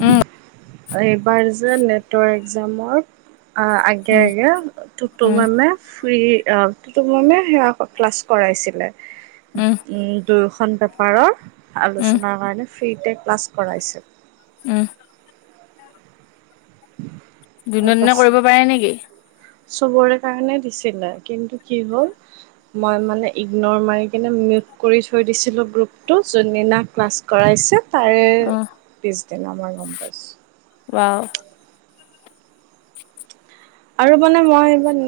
উম, এইবাৰ যে নেটৰ এক্সামৰ অ আগে উম, আগে তুটো উম, মানে ফ্ৰী অ সেয়া ক্লাছ কৰাইছিলে। উম, উ দুয়োখন পেপাৰৰ উম, আলোচনাৰ কাৰণে ফ্ৰীতে ক্লাছ কৰাইছিল উম, [unintelligible] দুদিনৰ এদিনৰ তাৰপাছত কৰিব পাৰে নেকি? চবৰে কাৰণে দিছিলে কিন্তু কি হ'ল মই মানে ইগন মাৰি কিনে মিউ কৰি থৈ দিছিলো গ্ৰুপটো যোনদিনা ক্লাছ কৰাইছো তাৰে অ', পিছদিনা মই গম পাইছোঁ বাৱ। আৰু মানে মই ইমান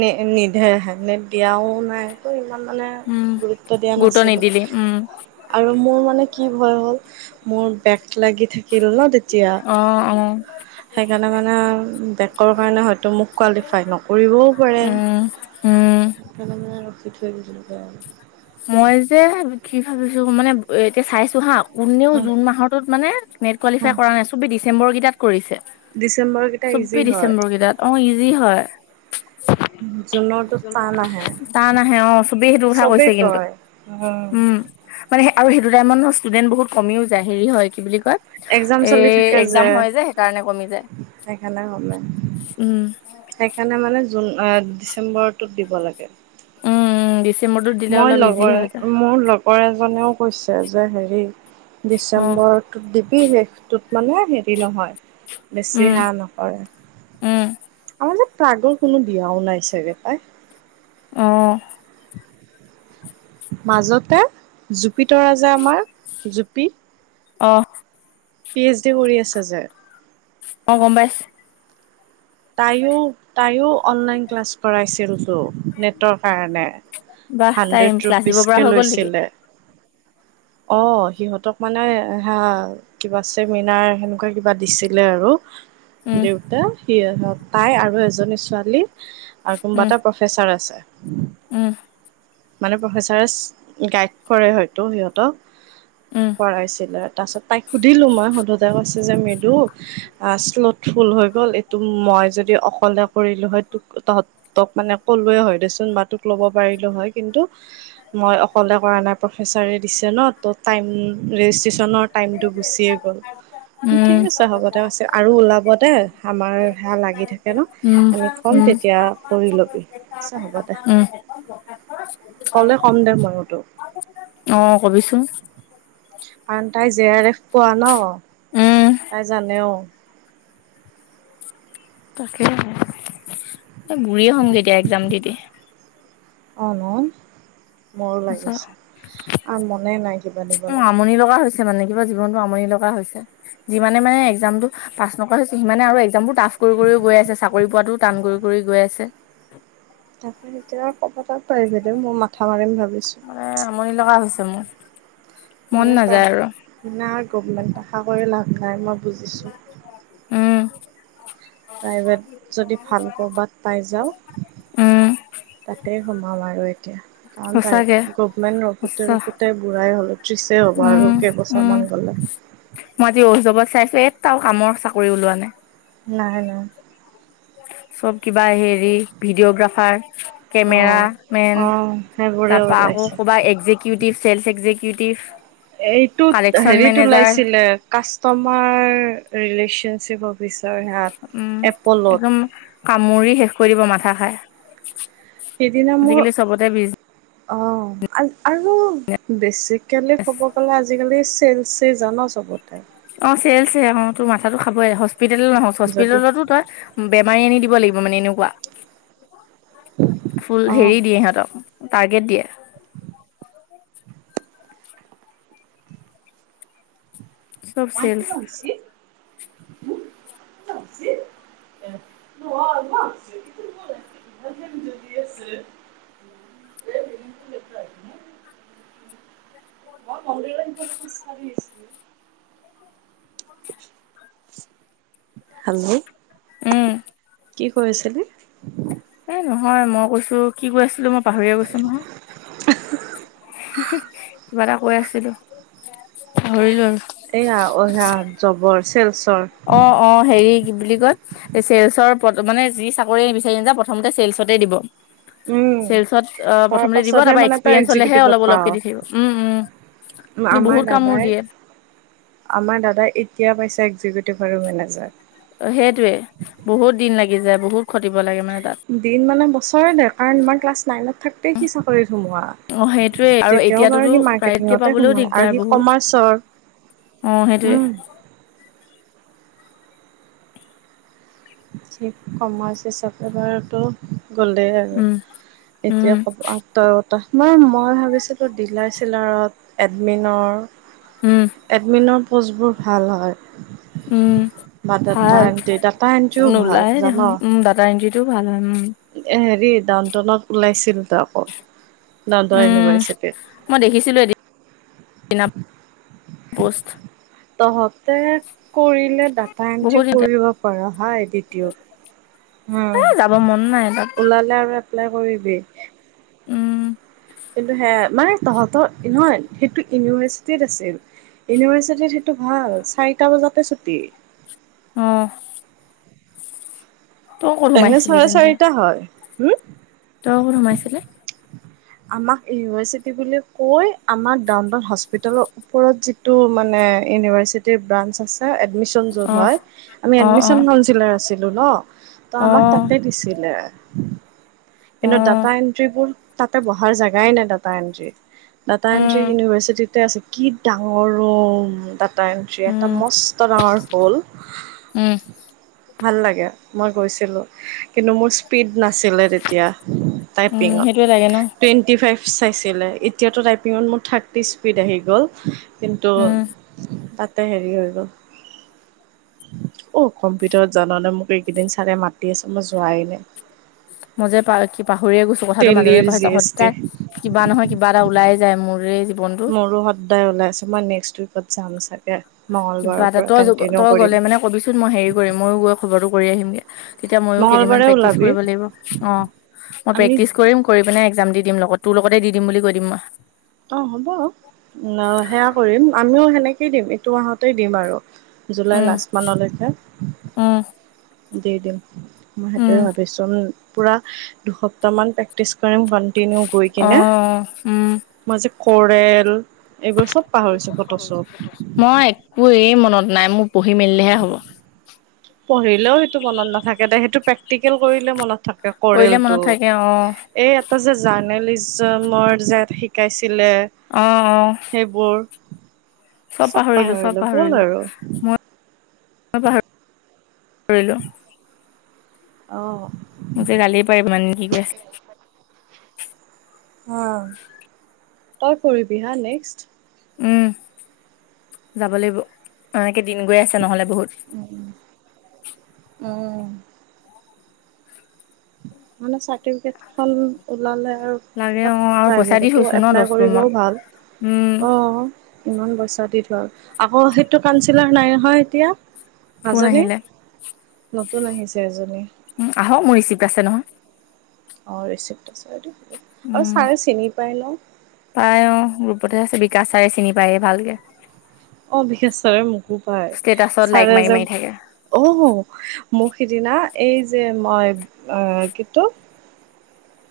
নি নিধে হেলমেট দিয়াও নাই তো ইমান মানে উম, গুৰুত্ব দিয়া গুৰুত্ব নাছিলোঁ। নিদিলি উম, আৰু মোৰ মানে কি ভয় হ'ল মোৰ বেক লাগি থাক কিল ন'তেতিয়া অ', অ', সেইকাৰণে মানে বেক কাৰণে হয়তো মোক কোৱালিফাই নকৰিবও পাৰে। উম, উম, সেইকাৰণে মানে ৰখি থৈ দিলোঁ ঘৰত মই যে কি ভাবিছো মানে এতিয়া চাইছো হা কোনেও জুন মাহটোত মানে নেট কোৱালিফাই কৰা নাই চবেই ডিচেম্বৰকেইটাত কৰিছে ডিচেম্বৰকেইটা ইজি চৌবিশ হয় ডিচেম্বৰ কেইটাত অ ইজি হয়। জুনৰটো টান আহে টান নাহে অ চবেই সেইটো কথা চবেই কৈছে কিন্তু। কয় উম মানে আৰু সেইটো টাইমত ন ষ্টুডেন্ট বহুত কমিও যায় হেৰি হয় কি বুলি কয় একজাম এ চলি থাকে একজাম হয় যে সেইকাৰণে কমি যায় সেইকাৰণে গম নাই। উম, সেইকাৰণে মানে জুন, অ, ডিচেম্বৰৰটোত দিব লাগে।। উম-উম ডিচ মই লগৰ মোৰ লগৰ এজনেও কৈছে যে হেৰি অ ডিচেম্বৰত ইটোক দিবি শেষটোত মানে হেৰি নহয়। বেছি উম সেয়া নকৰে উম আমাৰ যে প্ৰাগৰ কোনো দিয়াও নাই চাগে পাই। অহ', মাজতে জুপিতৰা জে আমাৰ জুপি অহ', পি এইচ ডি কৰি আছে যে অ, গম পাইছ তাইও -তাইও অনলাইন ক্লাছ কৰাইছিল চ ' নেট তৰ কাৰণে বাহ তাই হাণ্ড্ৰেড ক্লাছ দিব পৰা ৰুপিচকে হৈ গ'ল নেকি লৈছিলে। অ সিহঁতক মানে হা কিবা চেমিনাৰ সেনেকুৱা কিবা দিছিলে আৰু। উম দেউতা সি তাই আৰু এজনী ছোৱালী আৰু কোনবা উম এটা প- পেচাৰ আছে। উম, মানে প্ৰফেচাৰেচ গাইড কৰে হয়তো সিহঁতক। উম। কৰাইছিলে তাছত তাইক সুধিলো মই শুধুতে কৈছে যে মৃদু আ স্বলউত ফুল হৈ গ'ল এইটো মই যদি অকলে কৰিলো হয়, তোক তহঁত তক মানে ক'লোৱে হয়। দেচোন বাতোক ল'ব পাৰিলো হয়, কিন্তু মই অকলে কৰা নাই প্ৰফেচাৰে দিছে ন ত টাইম ৰেজিষ্ট্ৰচনৰ টাইমটো গুচিয়ে গ'ল, উম ঠিক আছে হ'ব। তাৰ কৈছে আৰু ওলাব দে আমাৰ সেয়া লাগি থাকে ন উম উম আমি ক'ম উম তেতিয়া কৰি ল'বি আচ্ছা হ'বা দে ক'লে ক'ম দে মইও তোক। অ কবিচোন। কাৰণ তাই জে আৰ এফ পোৱা ন উম তাই জানেও। তাকেহে এ বুঢ়িয়ে হ'মগে এতিয়া এক্সাম দি দি। অহ ন মোৰো সঁচা লাগিছে আৰু মনে নাই কিবা দিবলে। মনি লগা হৈছ- মানে কিবা জীৱনতটো আমনি লগা হৈছে। যিমানে মানে এক্সামটো পাছ নকৰা হৈছে সিমানে আৰু এক্সামবোৰ টাফ কৰি গৈ আছে চাকৰি পোৱাটো টান কৰি কৰি গৈ আছে। তাকেহে এতিয়া ক'বাত প্ৰাইভেটে মই মাথা মাৰিম ভাবিছোঁ। এ আমনি লগা হৈছে মোৰ। মন মাজে পা নাযায় আৰু কিনা ঐ গভমেণ্ট আশা কৰি লাভ নাই মই বুজিছো। উম। প্ৰাইভেট যদি ভাল ক'ৰবাত পাই যাওঁ। উম তাতেই সোমাম আৰু এতিয়া। কাৰণপাই সঁচাকে গভমেণ্ট ৰখোতে সঁচা ৰখোতে বুঢ়াই হ'লে ত্ৰিছে হ'ব উম আৰু কেইবছ- উম মন গ'লে। মই আজি ঐ যৱত চাইছো এটাও কামৰ চাকৰি ওলোৱা নাই। নাই নাই। চব কিবা হেৰি ভিডিঅ'গ্ৰাফাৰ কেমেৰা অ' মেন অ' সেইবোৰে তাৰপা আকৌ ওলাইছে। ক'বা একজেকট কিউটি ফেলফেজে কিউকুটিভ। এইটোত হেৰিত ওলাইছিলে কাষ্টমাৰ ৰিলেচনশ্বিপক। ৰিচাৰ উম সেয়াত এপলত। একদম কামুৰি শেষ কৰি দিব মাথা খাই। সেদিনা মোৰ আজিকালি চবতে বিজ অহ আৰু বেছিক কেলে ক'ব গ'লা আজিকালি চেল চে জান চবতে। অ চেলছে অ তোৰ মাথাতটো খাবই হস্পিতেটেলত নহয় যদি চস্পিতেলতো তই বেমাৰী আনি দিব লাগিব মানে এনেকুৱা, ফুল হেৰি দিয়ে সিহঁতক টাৰ্গেট দিয়ে। চব মাতৃ চেলচ ভাওশি হুও মাতৃ ভাওশি অ [unintelligible] যদি আছে। মই মন্দিৰ নিৱলে বিচাৰি আছিলো। হেল্ল' উম। কি কৈ আছিলি? এ নহয় মই কৈছো কি কৈ আছিলো মই পাহৰিয়ে গৈছো নহয়। কিবা এটা কৈ আছিলো পাহৰিলো আৰু। এইয়া অইহা জবৰ চেলচৰ অ অ হেৰি কি বুলি কয়। পিছে চলচৰ পত মানে যি চাকৰি নি বিচাৰি যা প্ৰথমতে চেলচতেই দিব। উম। চেলচত তাৰ প্ৰথমতে দিব পাছতহে তাৰপা মানে তই এক্সপিৰিয়েঞ্চ হ'লেহে এক্সিকিউটিভত অলপ পাৱ। অলপকে দি থাকিব উম উম। কিন্তু আমাৰ বহুত কামোৰ দাদাই দিয়ে। আমাৰ দাদা এতিয়া পাইছে এক্সিকিউটিভ আৰু মেনেজাৰ। অ সেইটোৱে বহুত দিন লাগি যায় বহুত খতিব লাগে মানে তাত। দিন মানে বছৰে ন কাৰণ মাৰ ক্লাছ নাইনত থাকঁতে সি চাকৰিত সোমোৱা। অ সেইটোৱে আৰু তেতিয়াও বাৰু এতিয়াতোতো সি প্ৰায়তকে মাৰ্কেটিঙতে পাবলেও সোমায় আৰু দিগদাৰ সি বহুত। কমাৰ্চৰ। অ সেইটোৱে। উম যি কমাইছে চাকেবাৰেটো গলে আৰু উম এতিয়া উম ক'ব আঠতা ৰটা মই ম- মই ভাবিছিলোঁ ডিলাৰ চিলাৰত এডমিনৰ। উম। এডমিনৰ প'ষ্টবোৰ ভাল উম হয় ভাল বাদাটাইম তেতা- নো যো ভাল জান। উ দাতা এন্তেৰি ভাল হয়, উম। হেৰি ডাউনটাউনত ওলাইছিল ত আকৌ ডাউনউন উম ইউনিভাৰ্চিটিত। মই দেখিছিলোঁ এদিনা পষ্ট। তহঁতে কৰিলে ডাটা এণ্ট্ৰি বহুত দিনতে। কৰিব পাৰ সায় এডিটিউড। এ যাব উম মন নাই তাত ওলালে আৰু এপ্লাই কৰিবি। উম। কিন্তু সেয়া মানে তহঁতৰ নহয় সেইটো ইউনিভাৰ্চিটিত আছিল। ইউনিভাৰ্চিটিত সেইটো ভাল চাৰিটা বজাতে ছুটি। অ। তই ক'ত এহে সোমাইছিলি চাৰে চাৰিটা হয় হুম। ত ঘৰত সোমাইছিলে। আমাক ইউনিভাৰ্চিটি বুলি কৈ আমাৰ ডাউন টাউন হস্পিতেল ওপৰত যিটো মানে ইউনিভাৰ্চিটিৰ ব্ৰাঞ্চ আছ- এ এডমিশ্যন অ য'ত হয় আমি অ অ এডমিশ্যন কনচিলাৰ আছিল ন। ত' অ আমাক তাতে দিছিলে। অ কিন্তু ডাটা এণ্ট্ৰিবোৰ তাতে বহাৰ জেগাই নাই ডাটা এণ্ট্ৰি ডাটা এণ্ট্ৰি উম ইউনিভাৰ্চিটিত ততে আছে কি ডাঙৰ ৰুম ডাটা এন্ট্ৰি এটা উম মস্ত ডাঙৰ হ'ল। উম। ভাল লাগে মই গৈছিলো কিন্তু মোৰ স্পীড নাছিলে। তে- এতিয়া উম টাইপিঙত সেইটোয়ে লাগে ন টুৱেণ্টি ফাইভ চাইছিলে এতিয়াতো টাইপিঙত মোৰ থাৰ্টি স্পীড আহি গ'ল। কিন্তু উম তাতে হেৰি হৈ গ'ল অ কম্পিউটাৰত জাননে মোক এইকেইদিন চাৰে মাতি আছে মই যোৱাই নাই। মজে পাৰ কি পাহৰিয়ে গৈছো কথাটো মাজে মাজে টেলিৰ জি পাহৰিছোঁ, এছ টি সদায় কিবা নহয় কিবা এটা ওলাইে যায় মোৰে মোৰো সদায় ওলাই আছে মই নেক্সট উইকত যাম চাই- কিবা এটা ত তই গ'লে মানে কবিচোন মই হেৰি কৰিম ময়ো গৈ খবৰটো কৰি আহিমগে। তেতিয়া মইও কেদিনমান মঙ্গলবাৰে প্ৰেক্টিছ ওলাবি কৰিব লাগিব। অহ মই আমি প্ৰেক্টিছ কৰিম কৰি পেনাই একজাম দি দিম লগত তোৰ লগতে দি দিম বুলি কৈ দিম মই। অ হ'ব সেয়া কৰিম আমিও সেনেকেই দিম এইটো মাহতে দিম আৰু। জুলাই উম লাষ্টমানলৈকে। উম দি দিম মই উম সেইটোৱে ভাবিছো পুৰা দুসপ্তাহ মান প্ৰেক্টিছ কৰিম। কণ্টিনিউ গৈ অ কিনে উম মই যে কৰেল এইবোৰ চব পাহৰিছোঁ ফটো চব। মই একোৱে মনত নাই মোৰ পঢ়ি মেলিলেহে হ'ব। পঢ়িলেও সেইটো মনত নাথাকে দে সেইটো প্ৰেক্টিকেল কৰিলে মনত থাকে কৰিলে কৰেলটো। মনত থাকে অ এই এটা যে জাৰ্নেলিজমৰ যে শিকাইছিলে অ অ। সেইবোৰ চব পাহৰিলো চব পাহৰিলো মই পাহৰিলো। অ', মোক যে গালি পাৰে [unintelligible] সি যে অ, তই পঢ়িবি হা নেক্সট। উম, যাব লাগিব এনেকে দিন গৈ আছে নহ'লে বহুত। [unintelligible] উম, মানে চাৰ্টিফিকেট খন ওলালে আৰু লাগে অ ক'বাত আৰু পইচা দি প্ৰাইভেটতো থৈছো ন এপ্লাই দহ ৰুমত কৰিবও ভাল উম অ, ইমান পইচা দি ধৰ আকৌ সেইটো কাউঞ্চিলাৰ নাই নহয় এতিয়া। কোন নাজানি আহিলে নতুন আহিছে এজনী। উম, আহক মোৰ ৰিচিপ্ট আছে নহয়। অ, ৰিচিপ্ট আছে যদি হ'ব আৰু ছাৰে চিনি পাই ন'। পায় অ, গ্ৰুপতে আছে বিকাচ চাৰে চিনি পায়ে ভালকে। অ, বিশেষচাৰে মোকো পায় ষ্টেটাচত লাইক ছাৰে মাৰি যে মাৰি থাকে অ, মোক সিদিনা এই যে মই আহ কিতো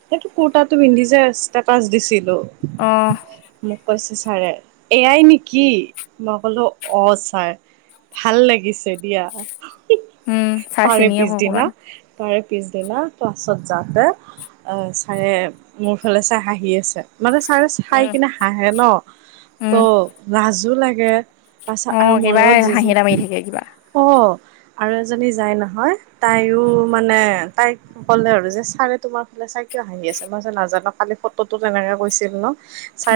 সেইটো কুৰ্তটো পিন্ধি যে ষ্টেপাচ দিছিলো অ', মোক কৈছে ছাৰে এ আই নেকি? মই ক'লো অ, ছাৰ ভাল লাগিছে দিয়া। উম [unintelligible] ছাৰ তাৰে চিনি আকৌ পিছদিনা অকমান তাৰে পিছদিনা ক্লাছত যাতে ছাৰে মোৰ ফালে ছাই হাঁহি আছে মানে ছাৰে চাই উম কিনে হাঁহে ন'ত' উম লাজো লাগে তাৰছত অ আৰু কিবা হাঁহি এটা মাৰি মইয় থাকে কিবা [unintelligible] অ, আৰু এজনী যায় নহয় তাইও মানে তাইক ক'লে আৰু যে ছাৰে তোমাৰ ফালে চাই কিয় হাঁহি আছে মই যে নাজানো কালি ফটোটো তেনেকে কৈছিল ন'।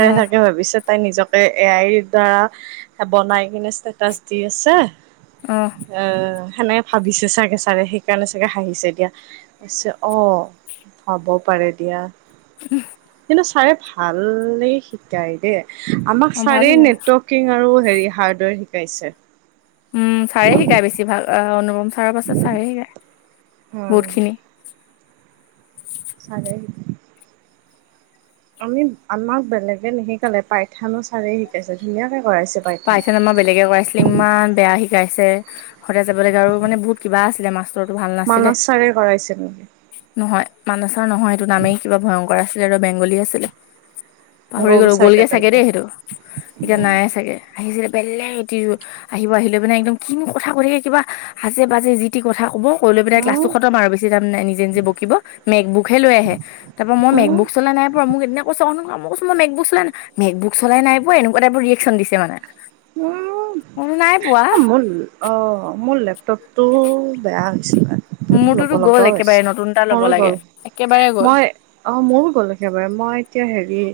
অ চাগে ভাবিছে তাই নিজকে এ আইৰ দ্বাৰা এ বনাই কিনে ষ্টেটাচ দি আছে অহ', আহ, সেনেকে ভাবিছে ছাগে ছাৰে সেইকাৰণে চাগে হাঁহিছে এতিয়া। পিছে অ, হ'ব পাৰে দিয়া। কিন্তু ছাৰে ভালেই শিকায় দে। আমাক অ ভাল ছাৰেই শিকাই নেটৱৰ্কিং আৰু হেৰি হাৰ্ডৱেৰ শিকাইছে। উম, ছাৰে শিকায় বেছি ভাগ অনুপম ছাৰৰ পাছত ছাৰে শিকায় উম বহুত খিনি। ছাৰে শিক আমি আমাক বেলেগে নিশিকালে পাইথানো ছাৰে শিকাইছে ধুনীয়াকে কৰাইছে পাইথান। আমাক বেলেগে কৰাইছে। [unintelligible] ইমান বেয়া শিকাইছে সদায় যাব লাগে আৰু মানে বহুত কিবা আছিলে মাচ মানচ ছাৰে কৰাইছিল নেকি? নহয় মানচ ছাৰ নহয় এইটো নামেই কিবা ভয়ংকৰ আছিলে আৰু বেংগলী আছিলে। পাহৰি গ'ল গ'লো গ'লগে চাগে তেন্তে দেই সেইটো এতিয়া উম। নাই চাগে আহিছিলে বেলেগ এটি আহিব আহিলৈ মানে একদম কিনো কথা কৈ থাকে কিবা আজে- বাজে যি তি কথা ক'ব কৈ লৈ পিনাই ক্লাছটো খতম আৰু বেছি নিজে-নিজে বকিব মেক বুকহে লৈ আহে। তাৰপৰা মই উম মেকবোক চলাই নাই পৰা মোক সেইদিনা কৈছে [unintelligible] মই মেকবুক চলাই নাই মেকবুক চলাই নাই পুৱা এনেকুৱা টাইপৰ ৰিয়েকচন দিছে মানে। উম, বোলো নাই পোৱা এ মুন অ, মোৰ লেপটপটো বেয়া হৈছিল মানে। অ, ল'ব মোৰটোতো গ'ল লগাও হৈছে একেবাৰে নতুন এটা ল'ব মোৰো গ'ল লাগে একেবাৰে গ'ল। মই অ মোৰো গ'লো একেবাৰে মই এতিয়া হেৰি